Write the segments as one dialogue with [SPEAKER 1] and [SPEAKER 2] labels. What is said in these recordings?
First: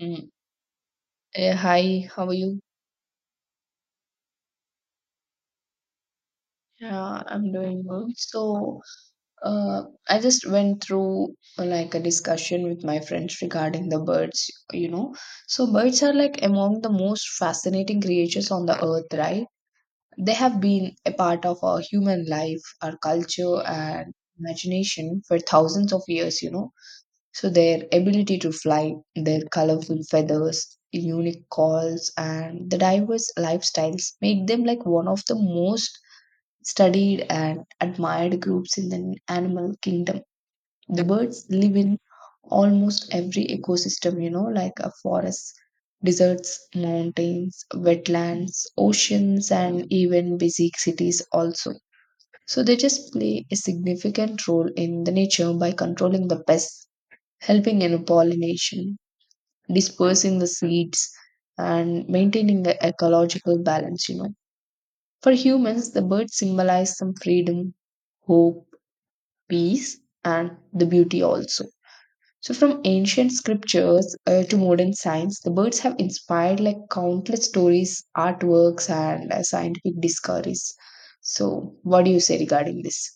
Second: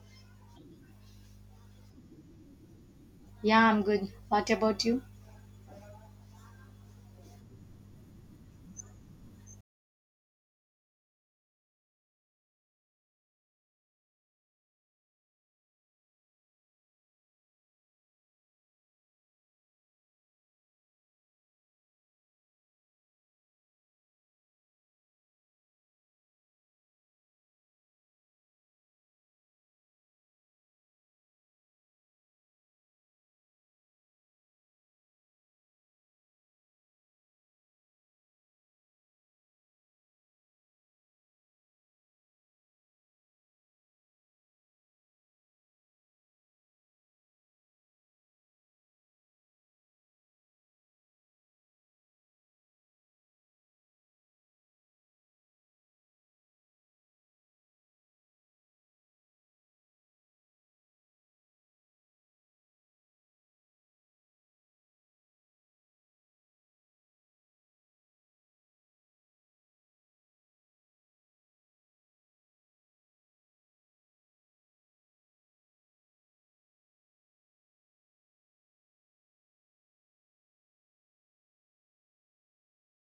[SPEAKER 1] Mm. Hi, how are you?
[SPEAKER 2] Yeah, I'm good. What about you?
[SPEAKER 1] Yeah, I'm doing good. Uh, I just went through like a discussion with my friends regarding the birds. So, birds are like among the most fascinating creatures on the earth, right? They have been a part of our human life, our culture, and imagination for thousands of years. So their ability to fly, their colorful feathers, unique calls, and the diverse lifestyles make them like one of the most studied and admired groups in the animal kingdom. The birds live in almost every ecosystem, like a forest, deserts, mountains, wetlands, oceans, and even busy cities also. So they just play a significant role in the nature by controlling the pests helping in pollination, dispersing the seeds, and maintaining the ecological balance. For humans, the birds symbolize some freedom, hope, peace, and the beauty also. So, from ancient scriptures to modern science, the birds have inspired like countless stories, artworks, and scientific discoveries. So, what do you say regarding this?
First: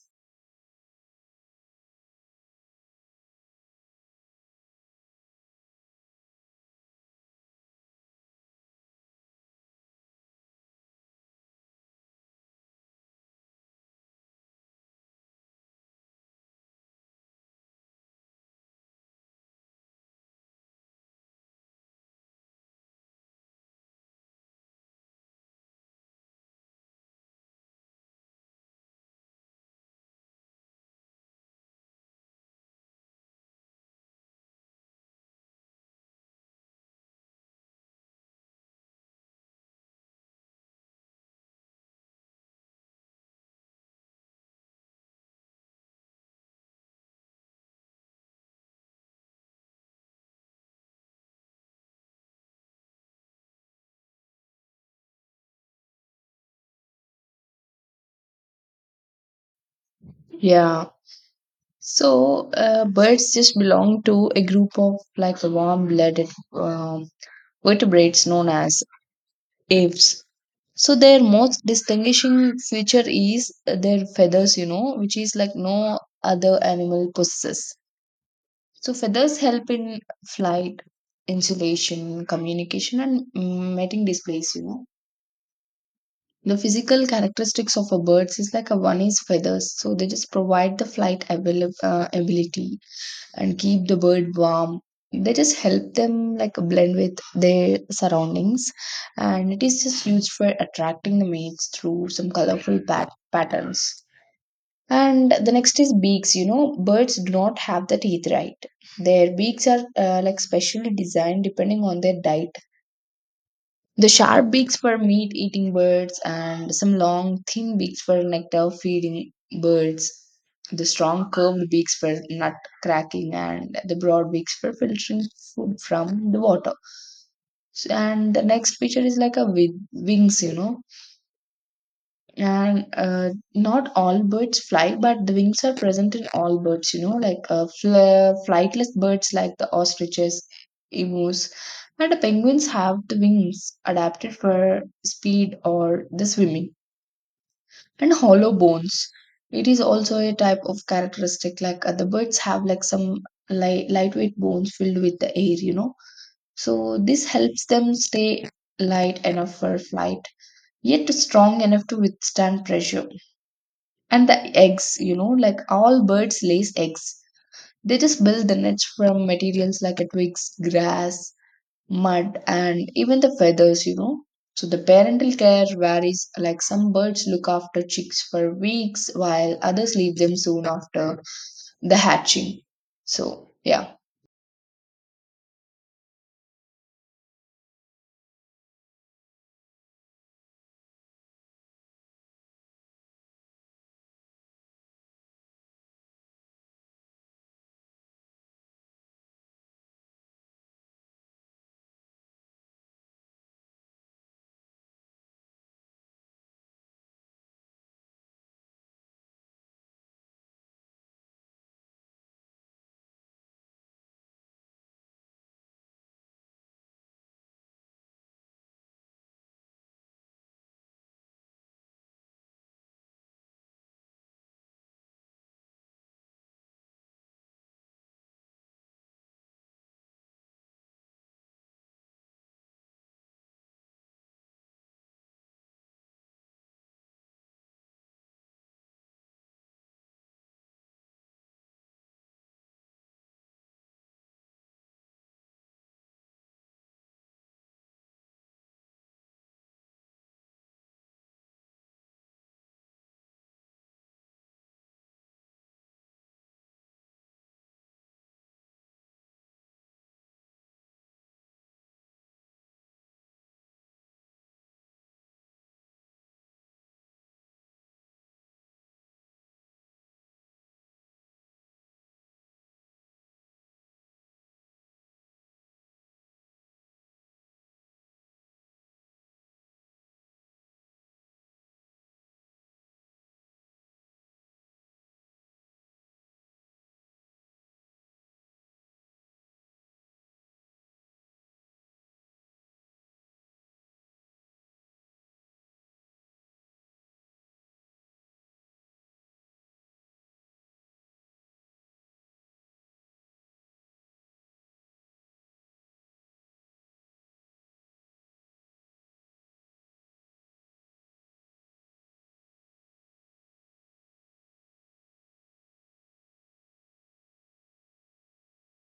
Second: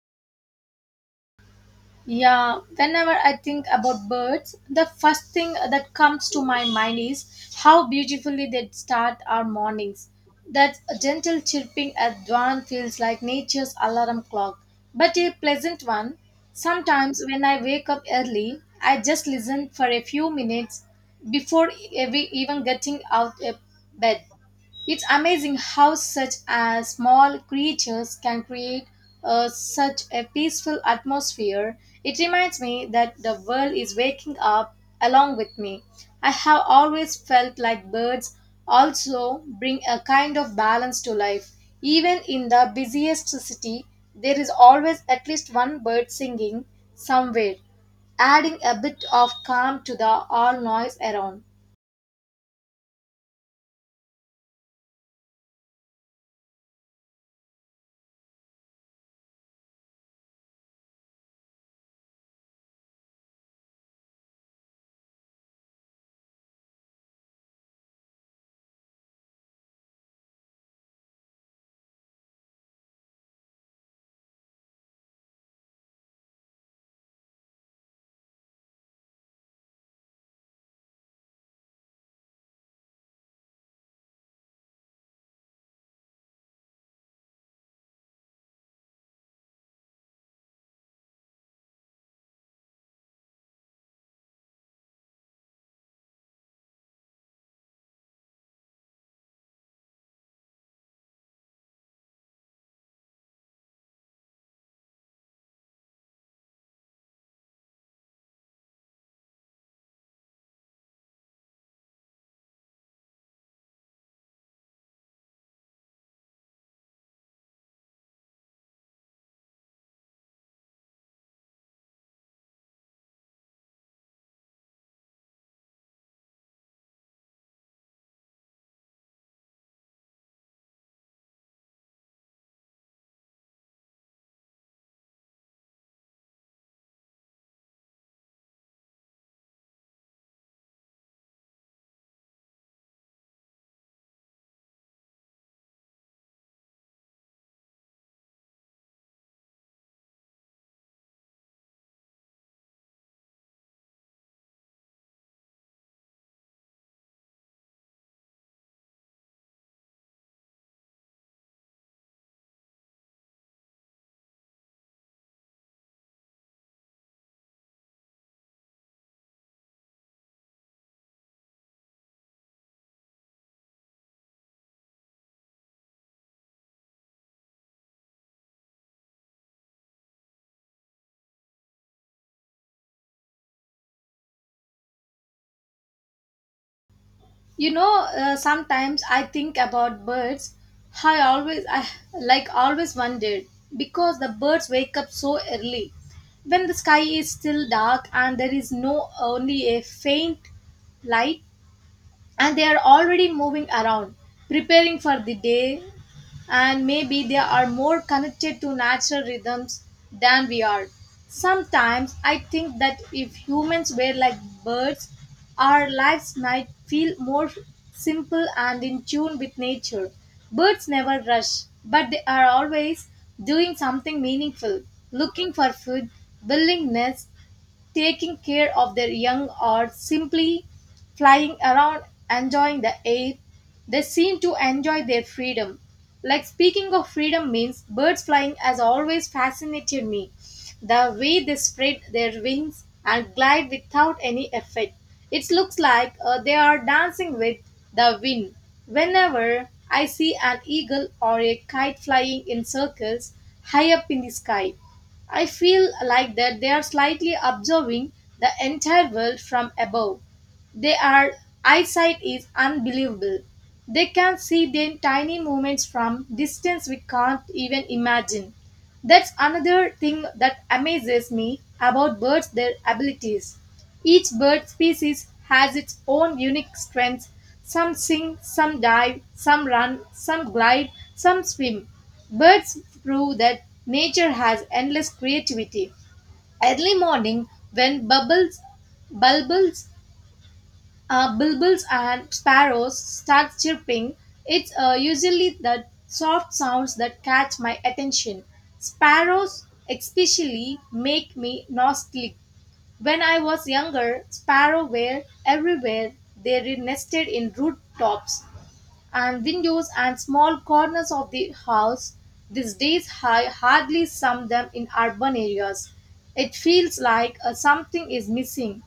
[SPEAKER 2] Yeah, whenever I think about birds, the first thing that comes to my mind is how beautifully they start our mornings. That gentle chirping at dawn feels like nature's alarm clock, but a pleasant one. Sometimes when I wake up early, I just listen for a few minutes before even getting out of bed. It's amazing how such as small creatures can create such a peaceful atmosphere. It reminds me that the world is waking up along with me. I have always felt like birds also bring a kind of balance to life. Even in the busiest city, there is always at least one bird singing somewhere, adding a bit of calm to the all noise around.
[SPEAKER 1] Yeah. So, birds just belong to a group of like warm blooded vertebrates known as apes. So, their most distinguishing feature is their feathers, which is like no other animal possesses. So, feathers help in flight, insulation, communication, and mating displays. The physical characteristics of a birds is like a one is feathers, so they just provide the ability and keep the bird warm, they just help them like blend with their surroundings, and it is just used for attracting the mates through some colorful patterns. And the next is beaks, you know, birds do not have the teeth, right? Their beaks are like specially designed depending on their diet, the sharp beaks for meat eating birds, and some long, thin beaks for nectar feeding birds. The strong, curved beaks for nut cracking, and the broad beaks for filtering food from the water. And the next picture is like a wings, you know, and not all birds fly, but the wings are present in all birds, you know, like flightless birds like the ostriches, emus, and the penguins have the wings adapted for speed or the swimming. And hollow bones, it is also a type of characteristic, like other birds have like some light, lightweight bones filled with the air, you know. So this helps them stay light enough for flight yet strong enough to withstand pressure. And the eggs, you know, like all birds lays eggs. They just build the nest from materials like a twigs, grass, mud, and even the feathers, you know. So the parental care varies, like some birds look after chicks for weeks while others leave them soon after the hatching. So yeah.
[SPEAKER 2] Sometimes I think about birds. I always wondered because the birds wake up so early when the sky is still dark and there is no only a faint light, and they are already moving around preparing for the day. And maybe they are more connected to natural rhythms than we are. Sometimes I think that if humans were like birds, our lives might feel more simple and in tune with nature. Birds never rush, but they are always doing something meaningful, looking for food, building nests, taking care of their young, or simply flying around enjoying the air. They seem to enjoy their freedom. Like speaking of freedom means birds flying has always fascinated me. The way they spread their wings and glide without any effort. It looks like they are dancing with the wind. Whenever I see an eagle or a kite flying in circles high up in the sky, I feel like that they are slightly observing the entire world from above. Their eyesight is unbelievable. They can see their tiny movements from distance we can't even imagine. That's another thing that amazes me about birds their abilities. Each bird species has its own unique strengths. Some sing, some dive, some run, some glide, some swim. Birds prove that nature has endless creativity. Early morning, when bulbuls, bulbuls and sparrows start chirping, it's usually the soft sounds that catch my attention. Sparrows especially make me nostalgic. When I was younger, sparrows were everywhere. Nested in rooftops and windows and small corners of the house, these days I hardly sum them in urban areas. It feels like something is missing.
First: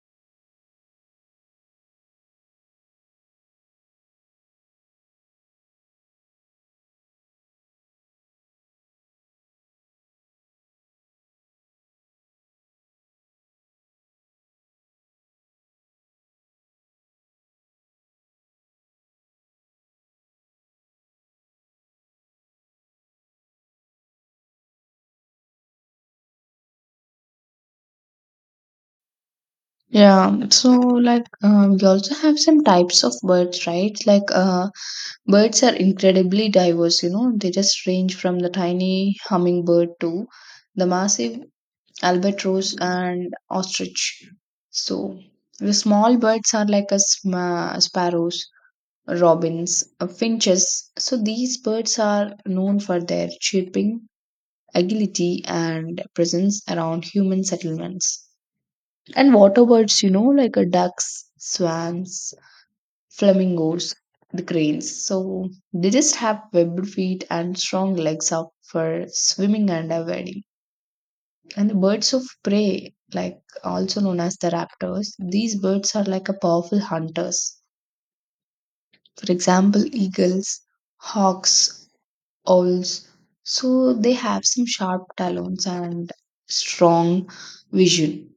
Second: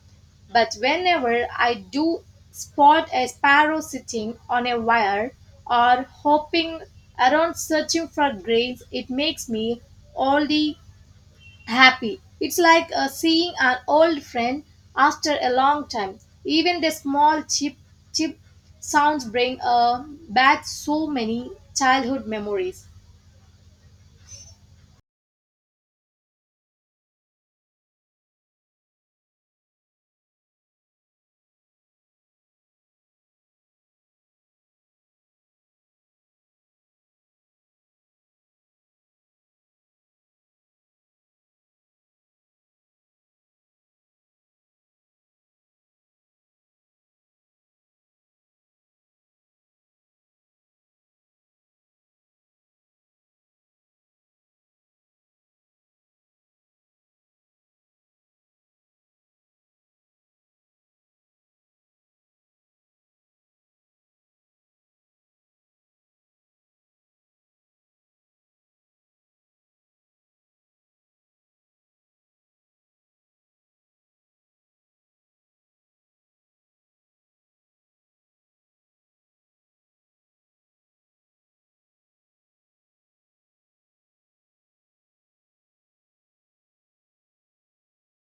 [SPEAKER 2] But whenever I do spot a sparrow sitting on a wire or hopping around searching for grains, it makes me only happy. It's like seeing an old friend after a long time. Even the small chip sounds bring back so many childhood memories.
[SPEAKER 1] Yeah, so like we also have some types of birds, right? Birds are incredibly diverse, you know, they just range from the tiny hummingbird to the massive albatross and ostrich. So, the small birds are like a sparrows, robins, finches. So, these birds are known for their chirping, agility, and presence around human settlements. And water birds, you know, like ducks, swans, flamingos, the cranes. So they just have webbed feet and strong legs up for swimming and avoiding. And the birds of prey, like also known as the raptors, these birds are like a powerful hunters. For example, eagles, hawks, owls. So they have some sharp talons and strong vision.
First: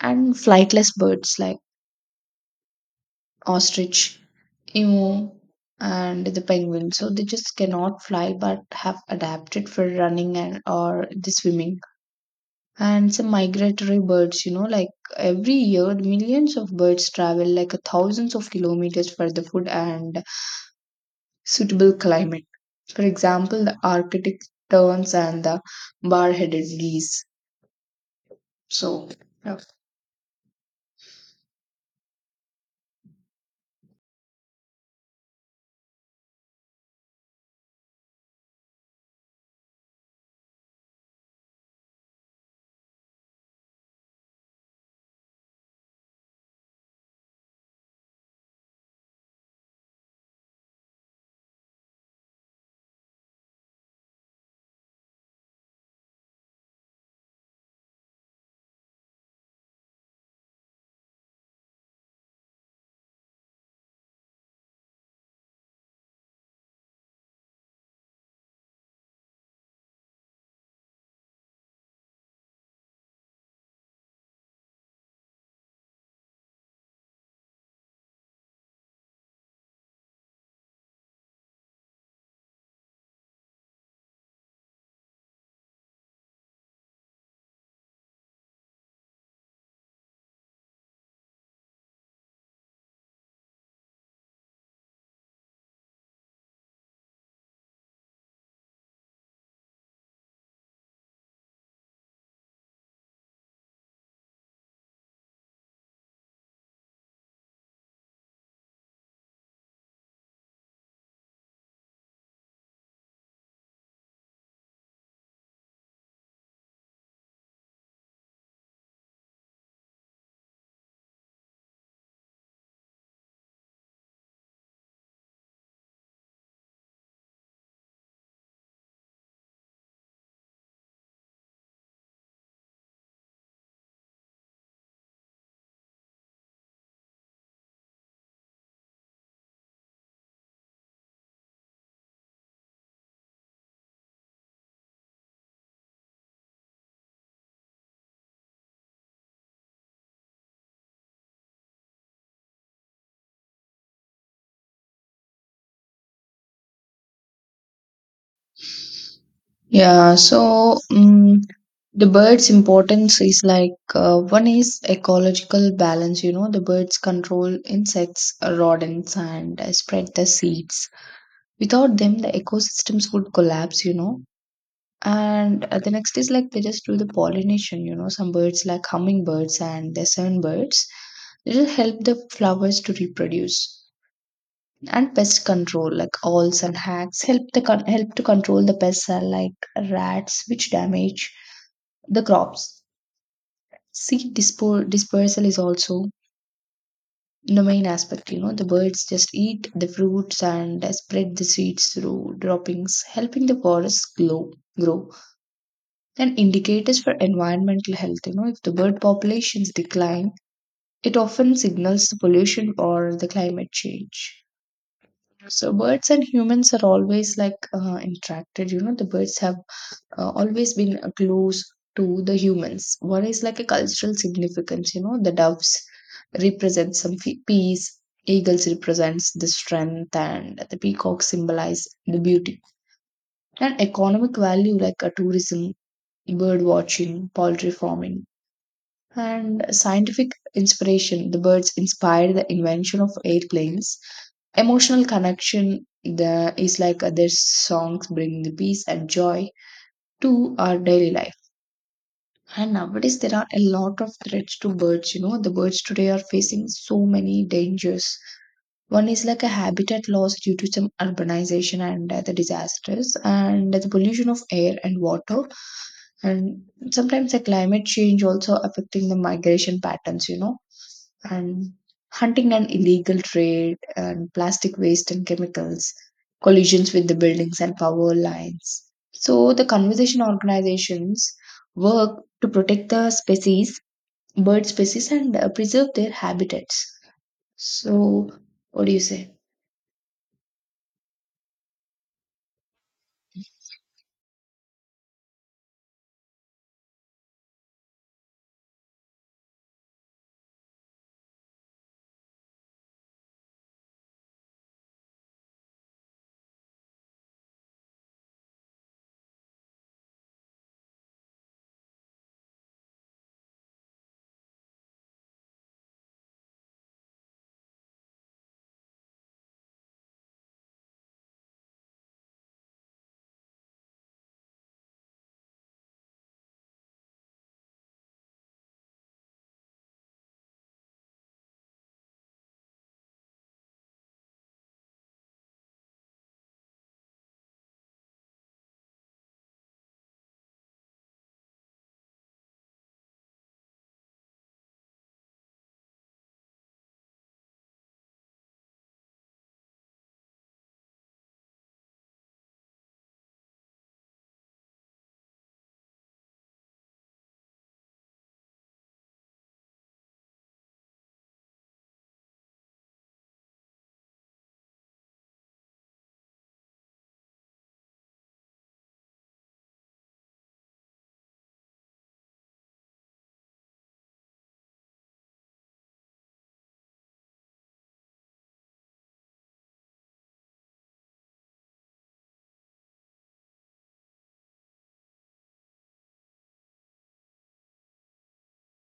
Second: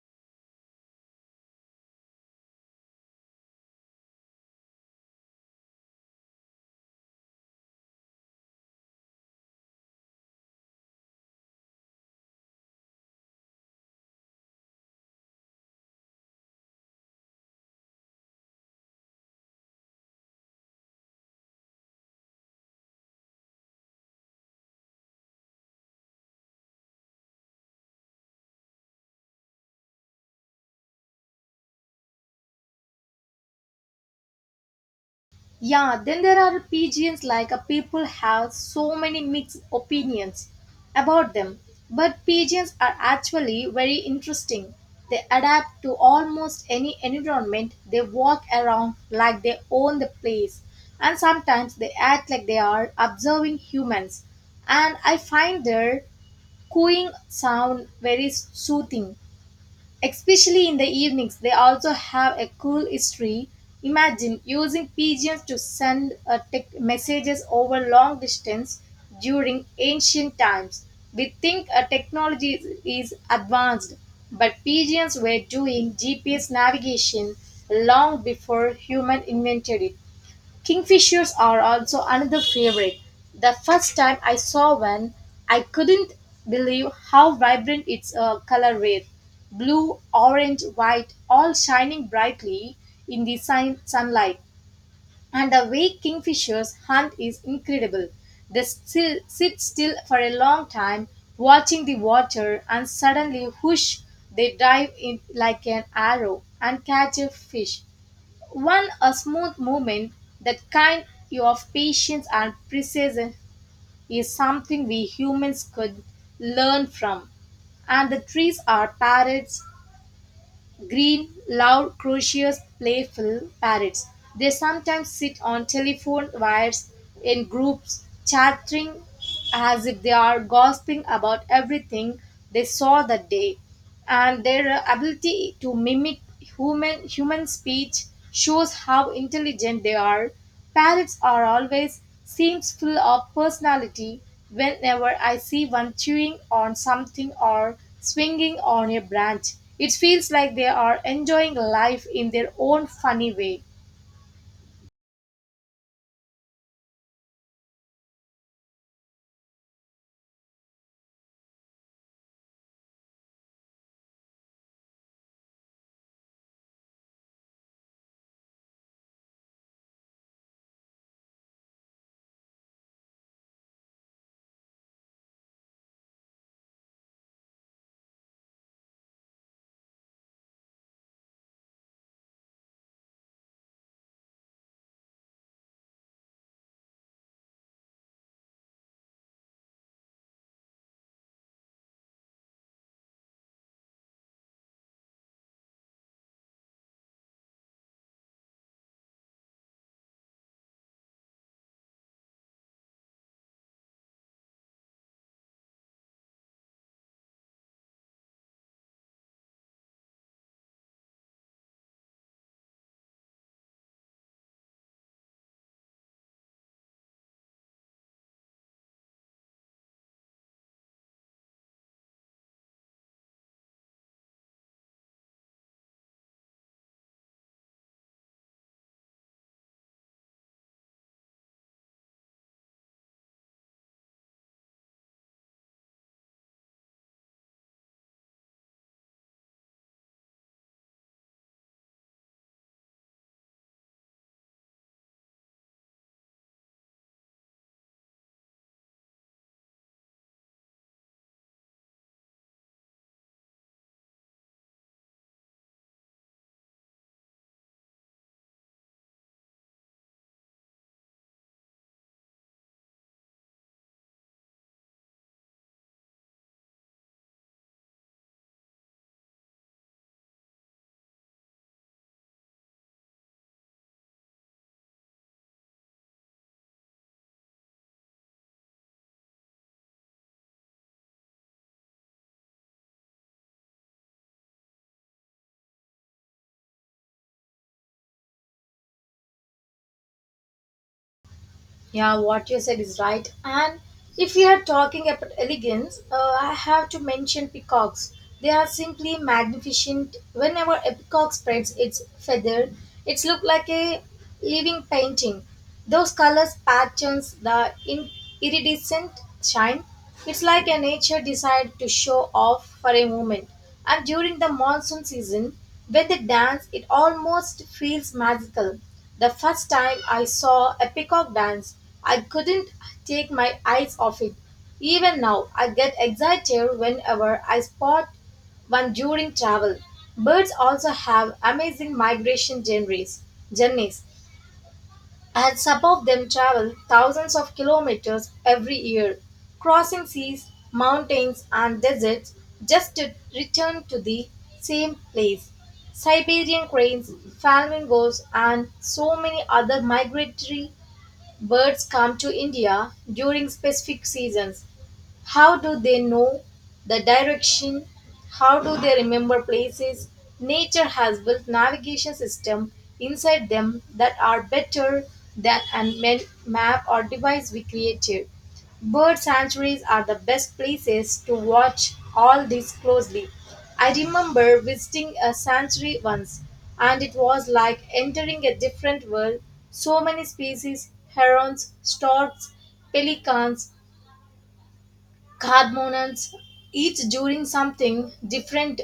[SPEAKER 1] And flightless birds like ostrich, emu, and the penguin, so they just cannot fly but have adapted for running and or the swimming. And some migratory birds, you know, like every year millions of birds travel like a thousands of kilometers for the food and suitable climate. For example, the arctic terns and the bar-headed geese. So yeah.
[SPEAKER 2] Yeah, then there are pigeons, like people have so many mixed opinions about them. But pigeons are actually very interesting. They adapt to almost any environment. They walk around like they own the place. And sometimes they act like they are observing humans. And I find their cooing sound very soothing. Especially in the evenings, they also have a cool history. Imagine using pigeons to send tech messages over long distance during ancient times. We think technology is advanced, but pigeons were doing GPS navigation long before human invented it. Kingfishers are also another favorite. The first time I saw one, I couldn't believe how vibrant its color were. Blue, orange, white, all shining brightly in the sunlight. And the way kingfishers hunt is incredible. They still sit still for a long time, watching the water, and suddenly, whoosh, they dive in like an arrow and catch a fish. One, a smooth movement, that kind of patience and precision, is something we humans could learn from. And the trees are parrots. Green, loud, curious, playful parrots. They sometimes sit on telephone wires in groups, chattering as if they are gossiping about everything they saw that day. And their ability to mimic human speech shows how intelligent they are. Parrots are always seems full of personality whenever I see one chewing on something or swinging on a branch. It feels like they are enjoying life in their own funny way.
[SPEAKER 1] Yeah, so the bird's importance is like one is ecological balance, you know, the birds control insects, rodents, and spread the seeds. Without them, the ecosystems would collapse, you know. And the next is like they just do the pollination, you know, some birds like hummingbirds and the sunbirds, they just help the flowers to reproduce. And pest control, like owls and hacks, help to control the pests like rats, which damage the crops. Seed dispersal is also the main aspect. You know, the birds just eat the fruits and spread the seeds through droppings, helping the forests grow. Grow and indicators for environmental health. You know, if the bird populations decline, it often signals the pollution or the climate change. So birds and humans are always like interacted. You know, the birds have always been close to the humans. One is like a cultural significance, you know, the doves represent some peace, eagles represents the strength, and the peacock symbolize the beauty. And economic value like a tourism, bird watching, poultry farming, and scientific inspiration. The birds inspired the invention of airplanes. Emotional connection the, is like their songs bring the peace and joy to our daily life. And nowadays, there are a lot of threats to birds. You know, the birds today are facing so many dangers. One is like a habitat loss due to some urbanization and the disasters and the pollution of air and water, and sometimes the climate change also affecting the migration patterns, you know. And hunting and illegal trade and plastic waste and chemicals, collisions with the buildings and power lines. So the conservation organizations work to protect the species, bird species, and preserve their habitats. So what do you say?
[SPEAKER 2] Yeah, what you said is right. And if we are talking about elegance, I have to mention peacocks. They are simply magnificent. Whenever a peacock spreads its feather, it's look like a living painting. Those colors, patterns, the iridescent shine. It's like a nature decided to show off for a moment. And during the monsoon season, when they dance, it almost feels magical. The first time I saw a peacock dance, I couldn't take my eyes off it. Even now, I get excited whenever I spot one during travel. Birds also have amazing migration journeys. Journeys. And some of them travel thousands of kilometers every year, crossing seas, mountains, and deserts just to return to the same place. Siberian cranes, flamingos, and so many other migratory birds come to India during specific seasons. How do they know the direction? How do they remember places? Nature has built navigation systems inside them that are better than a map or device we created. Bird sanctuaries are the best places to watch all this closely. I remember visiting a sanctuary once, and it was like entering a different world. So many species: herons, storks, pelicans, Cardmonans, each doing something different,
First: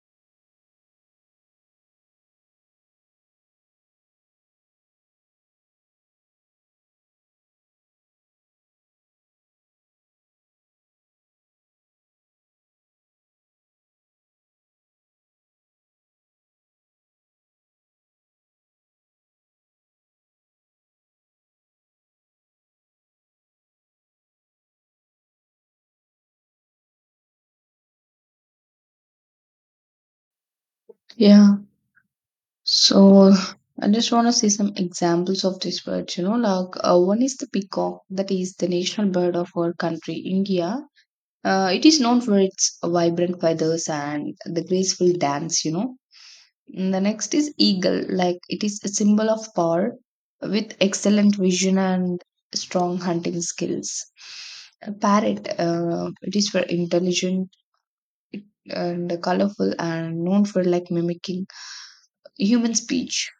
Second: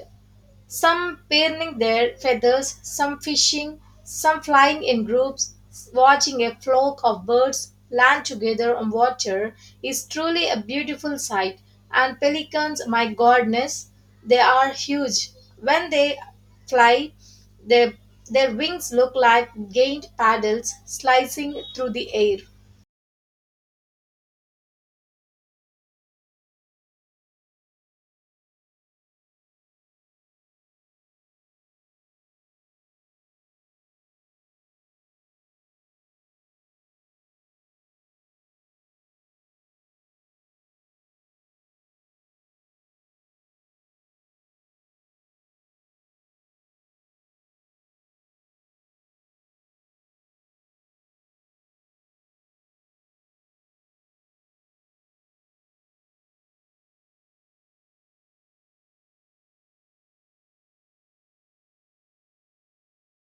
[SPEAKER 2] some paring their feathers, some fishing, some flying in groups, watching a flock of birds land together on water is truly a beautiful sight. And pelicans, my goodness, they are huge. When they fly, their, their wings look like giant paddles slicing through the air.
[SPEAKER 1] Yeah. So I just want to see some examples of these birds. You know, like one is the peacock, that is the national bird of our country, India. It is known for its vibrant feathers and the graceful dance. You know, and the next is eagle, like it is a symbol of power with excellent vision and strong hunting skills. A parrot, it is for intelligent and colorful and known for like mimicking human speech.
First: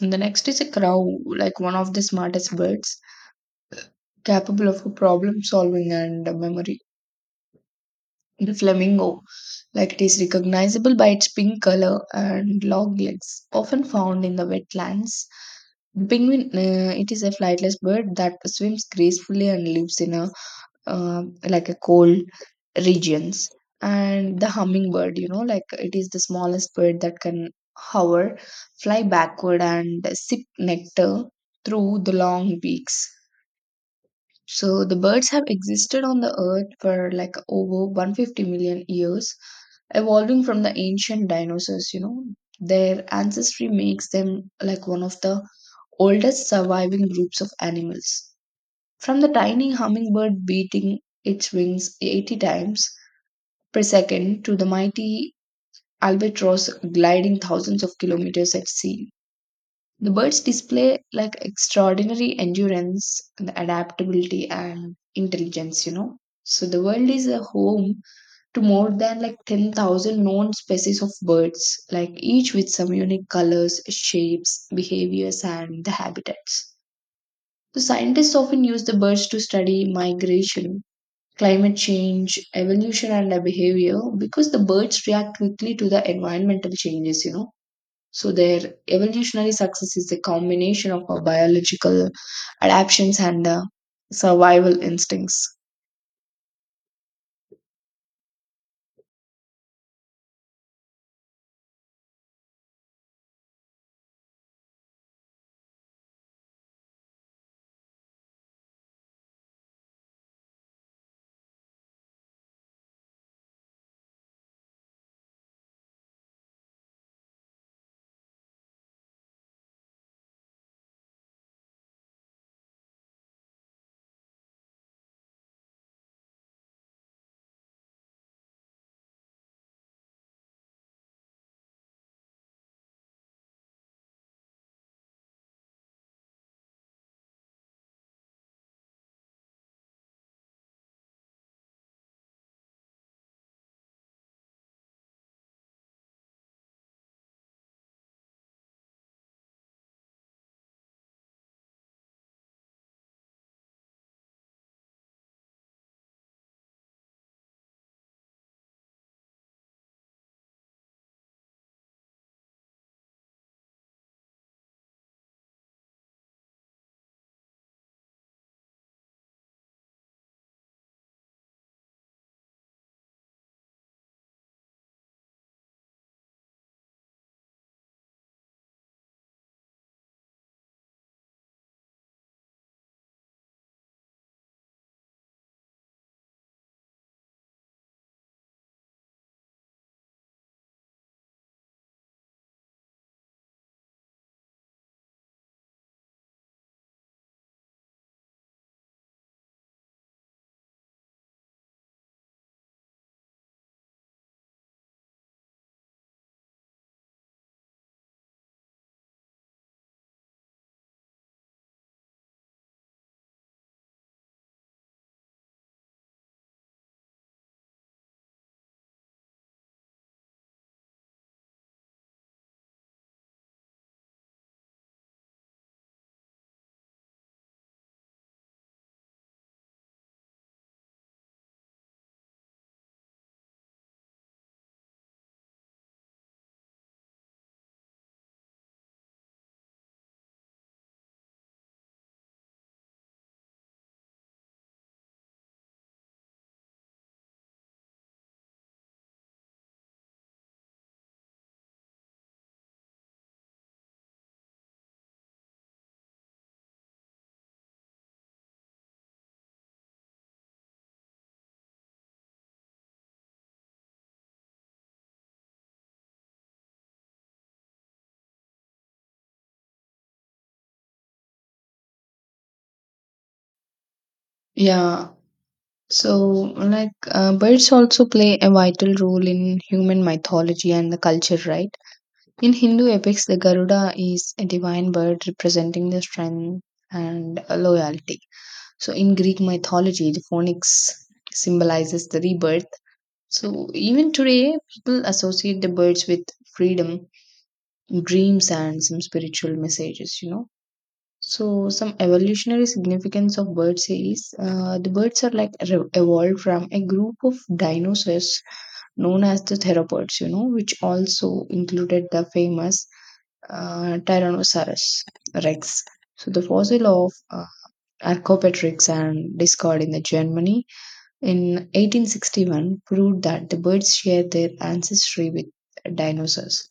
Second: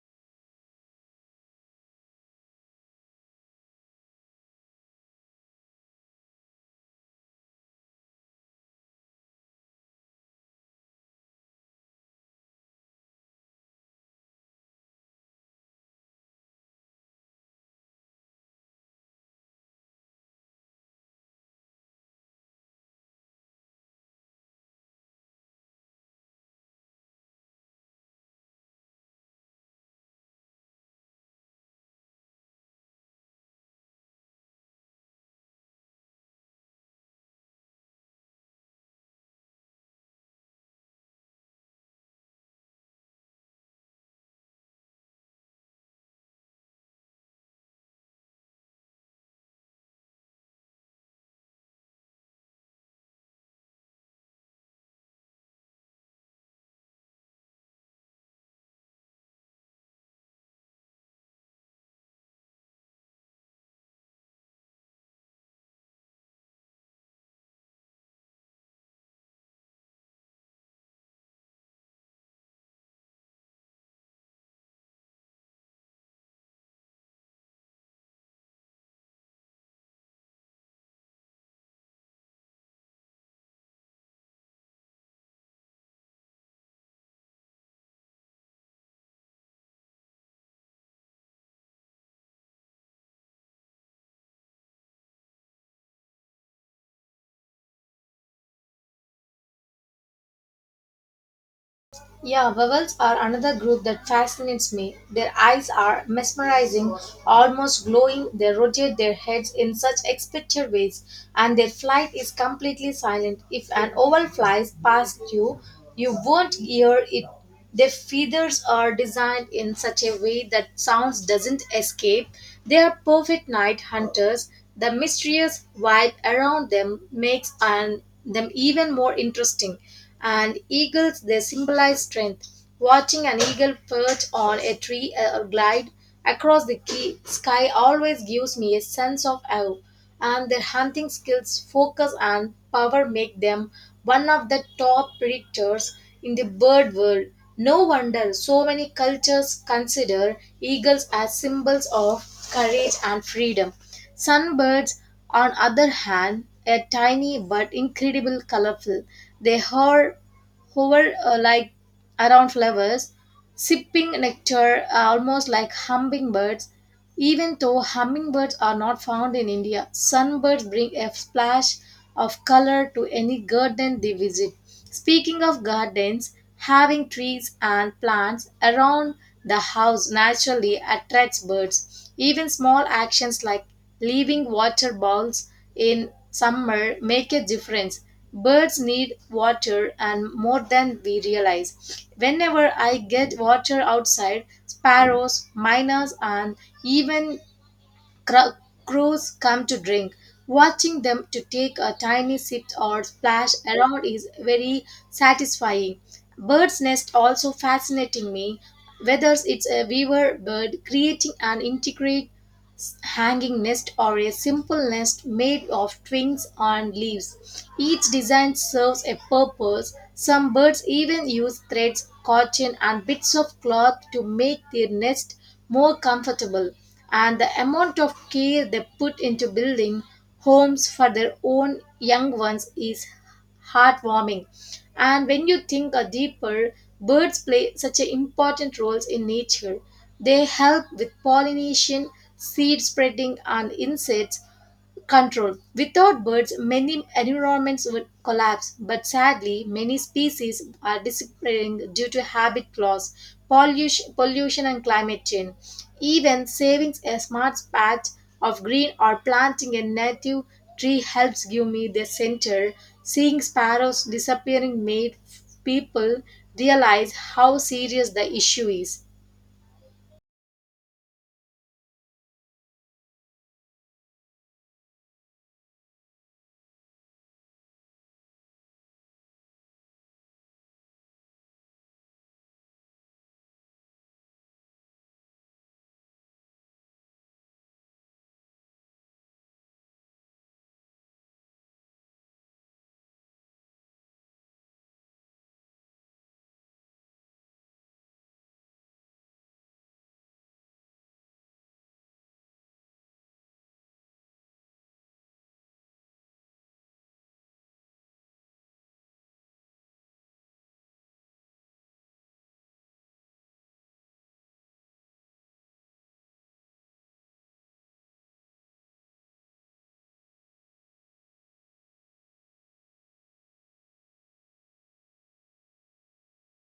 [SPEAKER 1] And the next is a crow, like one of the smartest birds, capable of problem solving and memory. The flamingo, like it is recognizable by its pink color and long legs, often found in the wetlands. The penguin, it is a flightless bird that swims gracefully and lives in a like a cold regions. And the hummingbird, you know, like it is the smallest bird that can hover, fly backward, and sip nectar through the long beaks. So the birds have existed on the earth for like over 150 million years, evolving from the ancient dinosaurs, you know. Their ancestry makes them like one of the oldest surviving groups of animals, from the tiny hummingbird beating its wings 80 times per second to the mighty albatross gliding thousands of kilometers at sea. The birds display like extraordinary endurance, the adaptability, and intelligence, you know. So the world is a home to more than like 10,000 known species of birds, like each with some unique colors, shapes, behaviors, and the habitats. The scientists often use the birds to study migration, climate change, evolution, and their behavior because the birds react quickly to the environmental changes, you know. So, their evolutionary success is a combination of our biological adaptations and survival instincts.
[SPEAKER 2] Yeah, vowels are another group that fascinates me. Their eyes are mesmerizing, almost glowing. They rotate their heads in such expected ways, and their flight is completely silent. If an owl flies past you, you won't hear it. Their feathers are designed in such a way that sounds doesn't escape. They are perfect night hunters. The mysterious vibe around them makes them even more interesting. And eagles, they symbolize strength. Watching an eagle perch on a tree or glide across the sky always gives me a sense of awe, and their hunting skills, focus, and power make them one of the top predators in the bird world. No wonder so many cultures consider eagles as symbols of courage and freedom. Sunbirds, on other hand, are tiny but incredibly colorful. They are hover like around flowers, sipping nectar almost like hummingbirds. Even though hummingbirds are not found in India, sunbirds bring a splash of color to any garden they visit. Speaking of gardens, having trees and plants around the house naturally attracts birds. Even small actions like leaving water bowls in summer make a difference. Birds need water and more than we realize. Whenever I get water outside, sparrows, miners, and even cro- crows come to drink. Watching them to take a tiny sip or splash around is very satisfying. Bird's nest also fascinating me. Whether it's a weaver bird creating an integrate hanging nest or a simple nest made of twigs and leaves. Each design serves a purpose. Some birds even use threads, cotton, and bits of cloth to make their nest more comfortable. And the amount of care they put into building homes for their own young ones is heartwarming. And when you think a deeper, birds play such an important roles in nature. They help with pollination, seed spreading, and insects control. Without birds, many environments would collapse, but sadly, many species are disappearing due to habit loss, pollution and climate change. Even saving a smart patch of green or planting a native tree helps give me the center. Seeing sparrows disappearing made people realize how serious the issue is.
[SPEAKER 1] Yeah. So, like, birds also play a vital role in human mythology and the culture, right? In Hindu epics, the Garuda is a divine bird representing the strength and loyalty. So, in Greek mythology, the phoenix symbolizes the rebirth. So, even today, people associate the birds with freedom, dreams, and some spiritual messages, you know. So, some evolutionary significance of birds is the birds are like evolved from a group of dinosaurs known as the theropods, you know, which also included the famous Tyrannosaurus rex. So, the fossil of Archaeopteryx and discovered in the Germany in 1861 proved that the birds shared their ancestry with dinosaurs.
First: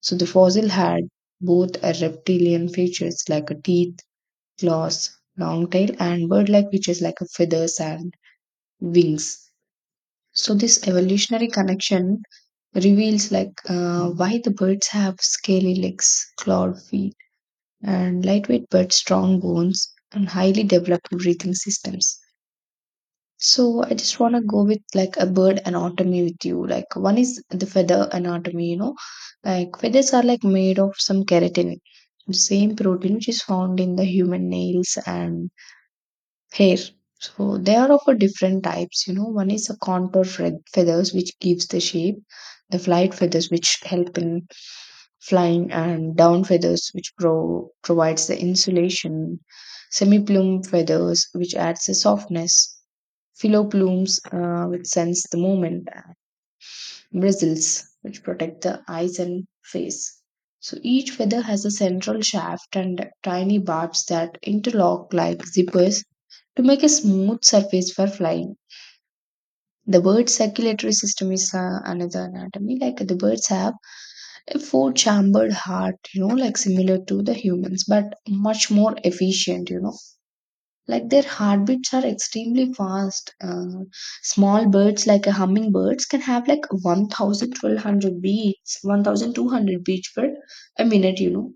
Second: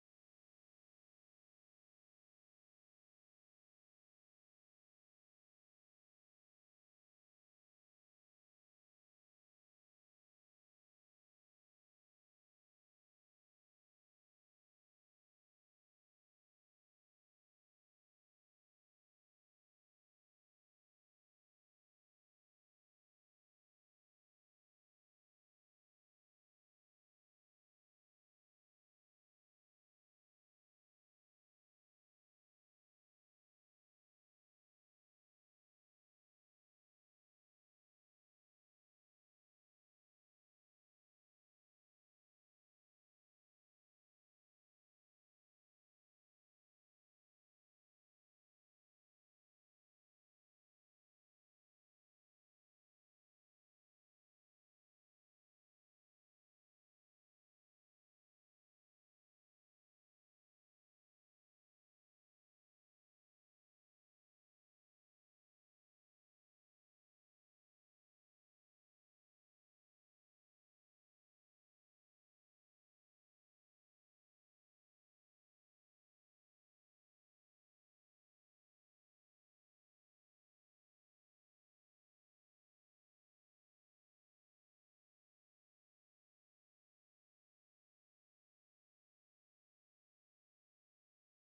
[SPEAKER 1] So the fossil had both a reptilian features like a teeth, claws, long tail, and bird-like features like a feathers and wings. So this evolutionary connection reveals like why the birds have scaly legs, clawed feet, and lightweight but strong bones and highly developed breathing systems. So I just want to go with like a bird anatomy with you. Like one is the feather anatomy, you know. Like feathers are like made of some keratin, the same protein which is found in the human nails and hair. So they are of a different types, you know. One is a contour feathers which gives the shape, the flight feathers which help in flying, and down feathers which provides the insulation, semi-plume feathers which adds the softness, Philo blooms which sense the moment, and bristles which protect the eyes and face. So each feather has a central shaft and tiny barbs that interlock like zippers to make a smooth surface for flying. The bird's circulatory system is another anatomy. Like the birds have a four chambered heart, you know, like similar to the humans, but much more efficient, you know, like their heartbeats are extremely fast, small birds like a hummingbirds can have like 1,000, 1,200 beats 1200 beats per a minute, you know.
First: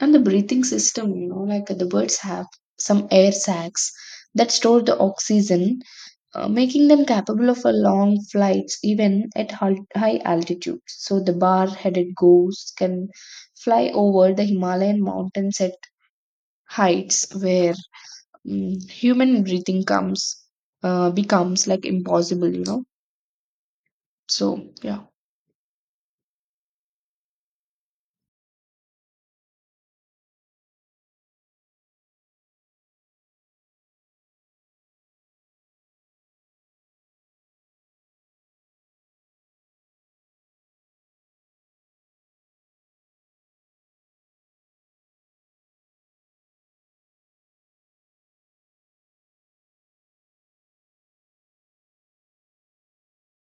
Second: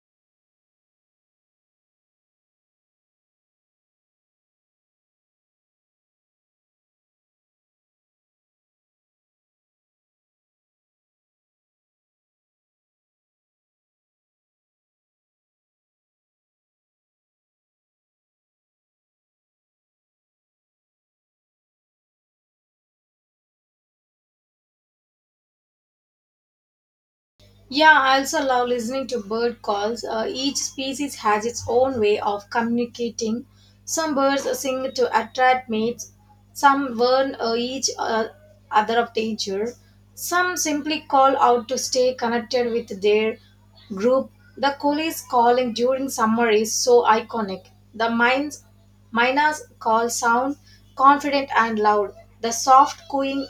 [SPEAKER 1] And the breathing system, you know, like the birds have some air sacs that store the oxygen, making them capable of a long flights even at high altitude. So the bar headed ghosts can fly over the himalayan mountains at heights where human breathing comes, becomes like impossible, you know. So yeah.
[SPEAKER 2] Yeah, I also love listening to bird calls. Each species has its own way of communicating. Some birds sing to attract mates, some warn each other of danger, some simply call out to stay connected with their group. The coolie's calling during summer is so iconic. The minds Myna's call sound confident and loud. The soft cooing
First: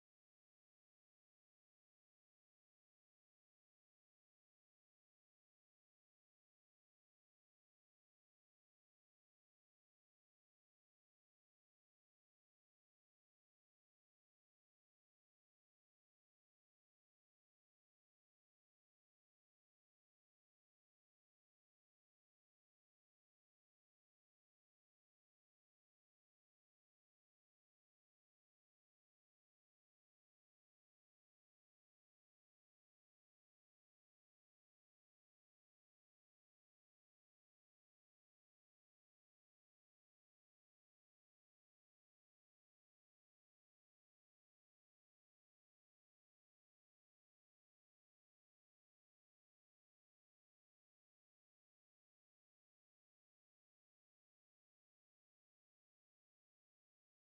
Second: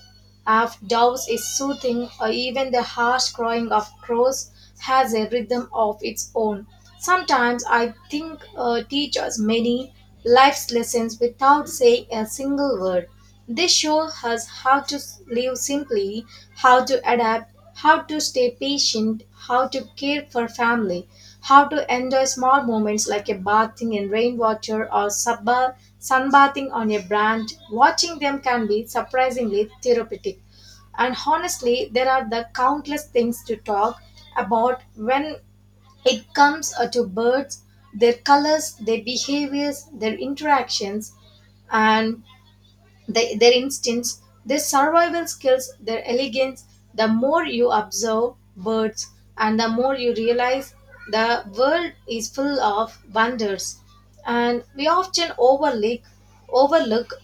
[SPEAKER 2] of doves is soothing, or even the harsh crowing of crows has a rhythm of its own. Sometimes I think teachers many life's lessons without saying a single word. They show us how to live simply, how to adapt, how to stay patient, how to care for family, how to enjoy small moments like a bathing in rainwater or sunbathing on a branch. Watching them can be surprisingly therapeutic. And honestly, there are the countless things to talk about when it comes to birds, their colors, their behaviors, their interactions, and their instincts, their survival skills, their elegance. The more you observe birds, and the more you realize the world is full of wonders. And we often overlook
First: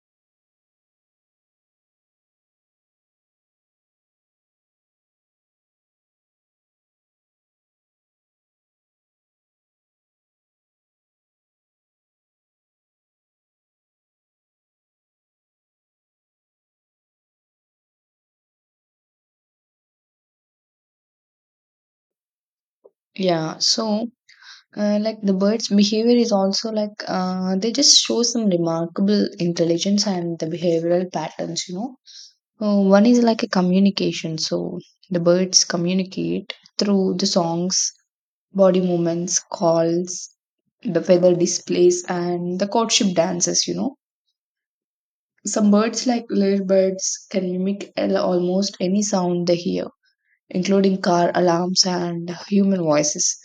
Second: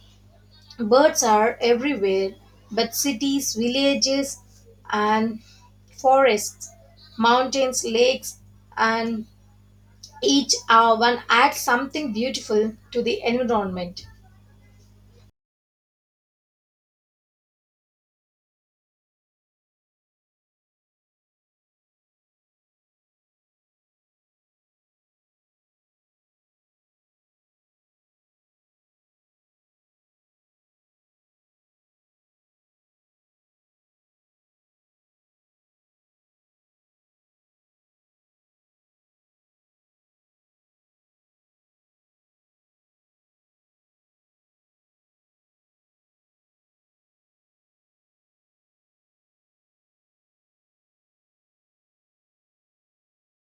[SPEAKER 2] birds are everywhere, but cities, villages, and forests, mountains, lakes, and each one adds something beautiful to the environment.
[SPEAKER 1] Yeah, so like the bird's behavior is also like, they just show some remarkable intelligence and the behavioral patterns, you know. One is like a communication. So the birds communicate through the songs, body movements, calls, the feather displays, and the courtship dances, you know. Some birds, like little, can mimic almost any sound they hear, including car alarms and human voices.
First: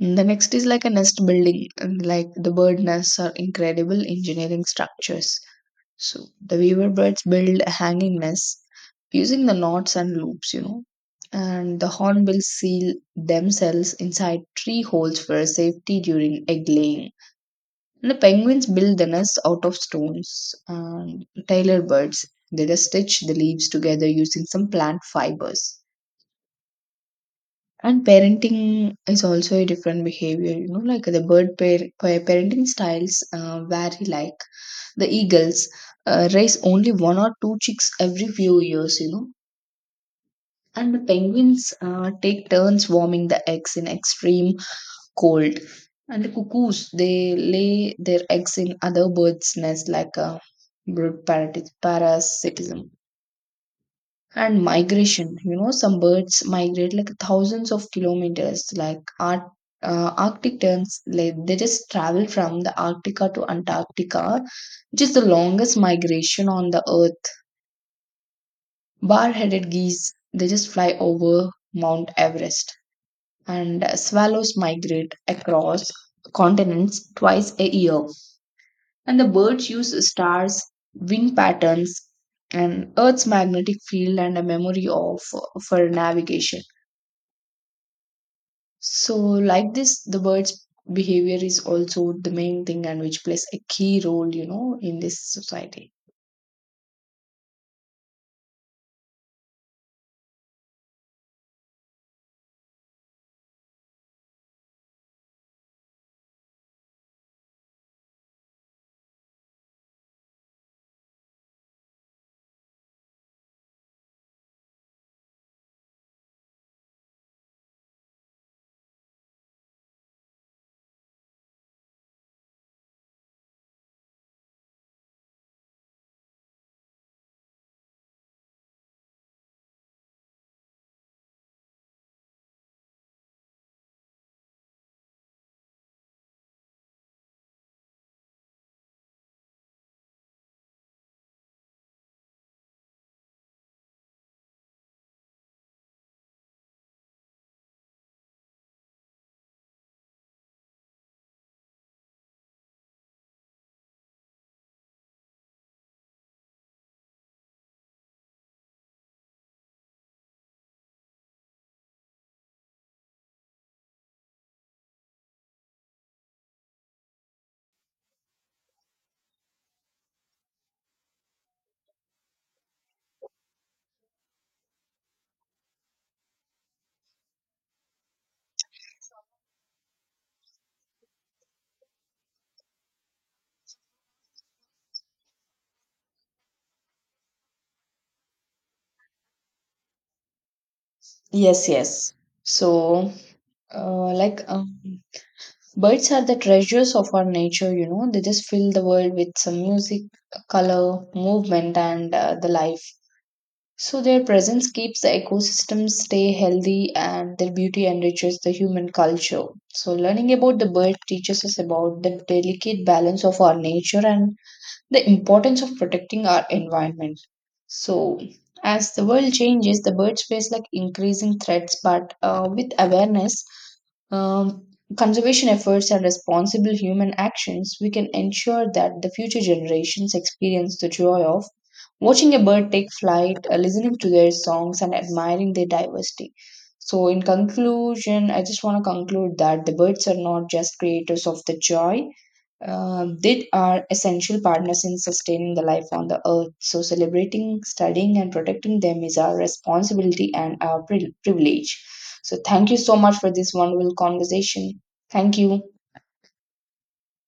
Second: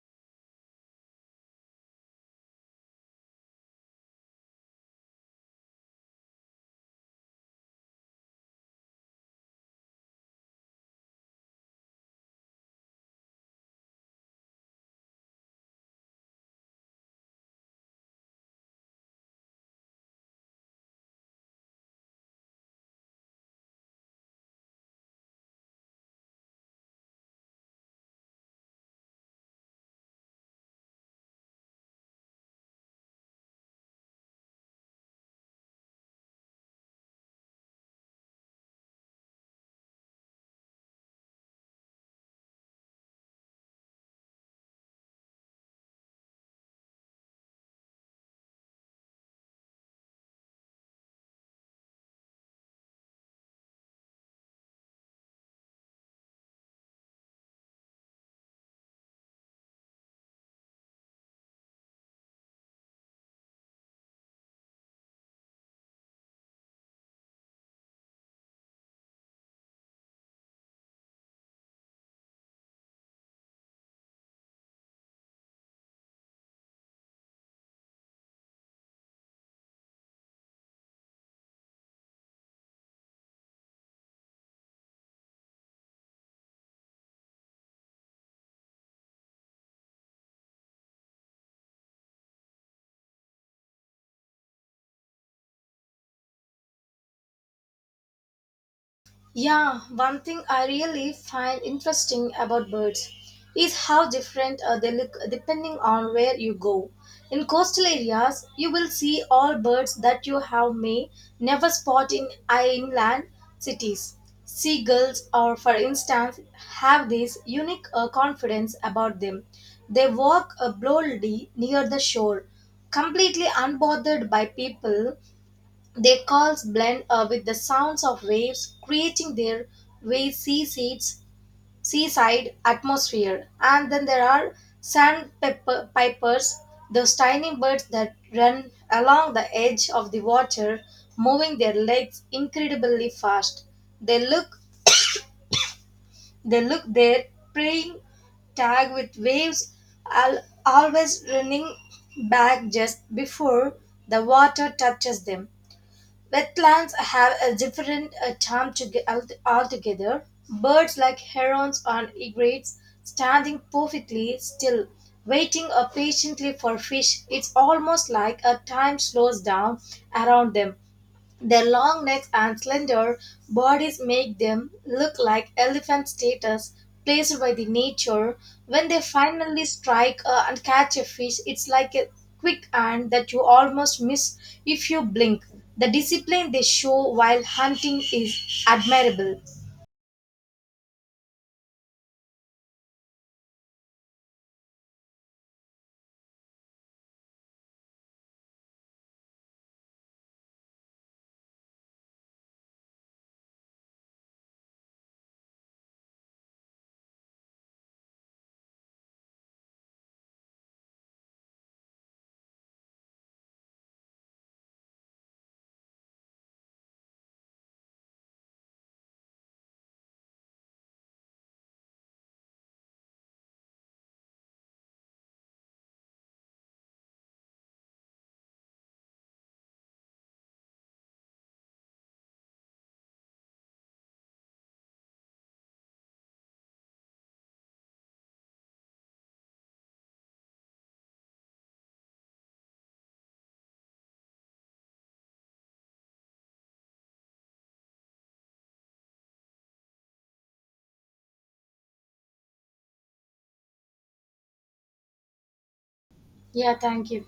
[SPEAKER 1] The next is like a nest building, and like the bird nests are incredible engineering structures. So the weaver birds build hanging nests using the knots and loops, you know. And the hornbills seal themselves inside tree holes for safety during egg laying. And the penguins build the nest out of stones, and tailor birds, they just stitch the leaves together using some plant fibers. And parenting is also a different behavior, you know. Like the parenting styles vary. Like the eagles raise only one or two chicks every few years, you know, and the penguins take turns warming the eggs in extreme cold. And the cuckoos, they lay their eggs in other birds' nests, like a parasitism. And migration, you know, some birds migrate like thousands of kilometers, like Arctic terns, like they just travel from the Arctica to Antarctica, which is the longest migration on the earth. Bar-headed geese, they just fly over Mount Everest. And swallows migrate across continents twice a year. And the birds use stars, wing patterns, and Earth's magnetic field and a memory of for navigation. So, like this, the bird's behavior is also the main thing and which plays a key role, you know, in this society.
[SPEAKER 2] Yeah, one thing I really find interesting about birds is how different they look depending on where you go. In coastal areas, you will see all birds that you have may never spot in inland cities. Seagulls, or for instance, have this unique confidence about them. They walk boldly near the shore, completely unbothered by people. Their calls blend with the sounds of waves, creating their way seaside atmosphere. And then there are sandpipers, those tiny birds that run along the edge of the water, moving their legs incredibly fast. They look, they look their preying tag with waves, always running back just before the water touches them. Wetlands have a different charm to altogether. Birds like herons and egrets standing perfectly still, waiting patiently for fish. It's almost like a time slows down around them. Their long necks and slender bodies make them look like elephant statues placed by the nature. When they finally strike and catch a fish, it's like a quick hand that you almost miss if you blink. The discipline they show while hunting is admirable.
[SPEAKER 1] Yes, yes. So, uh, like, um, birds are the treasures of our nature, you know. They just fill the world with some music, color, movement, and the life. So their presence keeps the ecosystem stay healthy, and their beauty enriches the human culture. So learning about the bird teaches us about the delicate balance of our nature and the importance of protecting our environment. So, as the world changes, the birds face like increasing threats, but with awareness, um, conservation efforts, and responsible human actions, we can ensure that the future generations experience the joy of watching a bird take flight, listening to their songs, and admiring their diversity. So, in conclusion, I just want to conclude that the birds are not just creators of the joy, they are essential partners in sustaining the life on the earth. So, celebrating, studying, and protecting them is our responsibility and our privilege. So, thank you so much for this wonderful conversation. Thank you.
[SPEAKER 2] Yeah, thank you.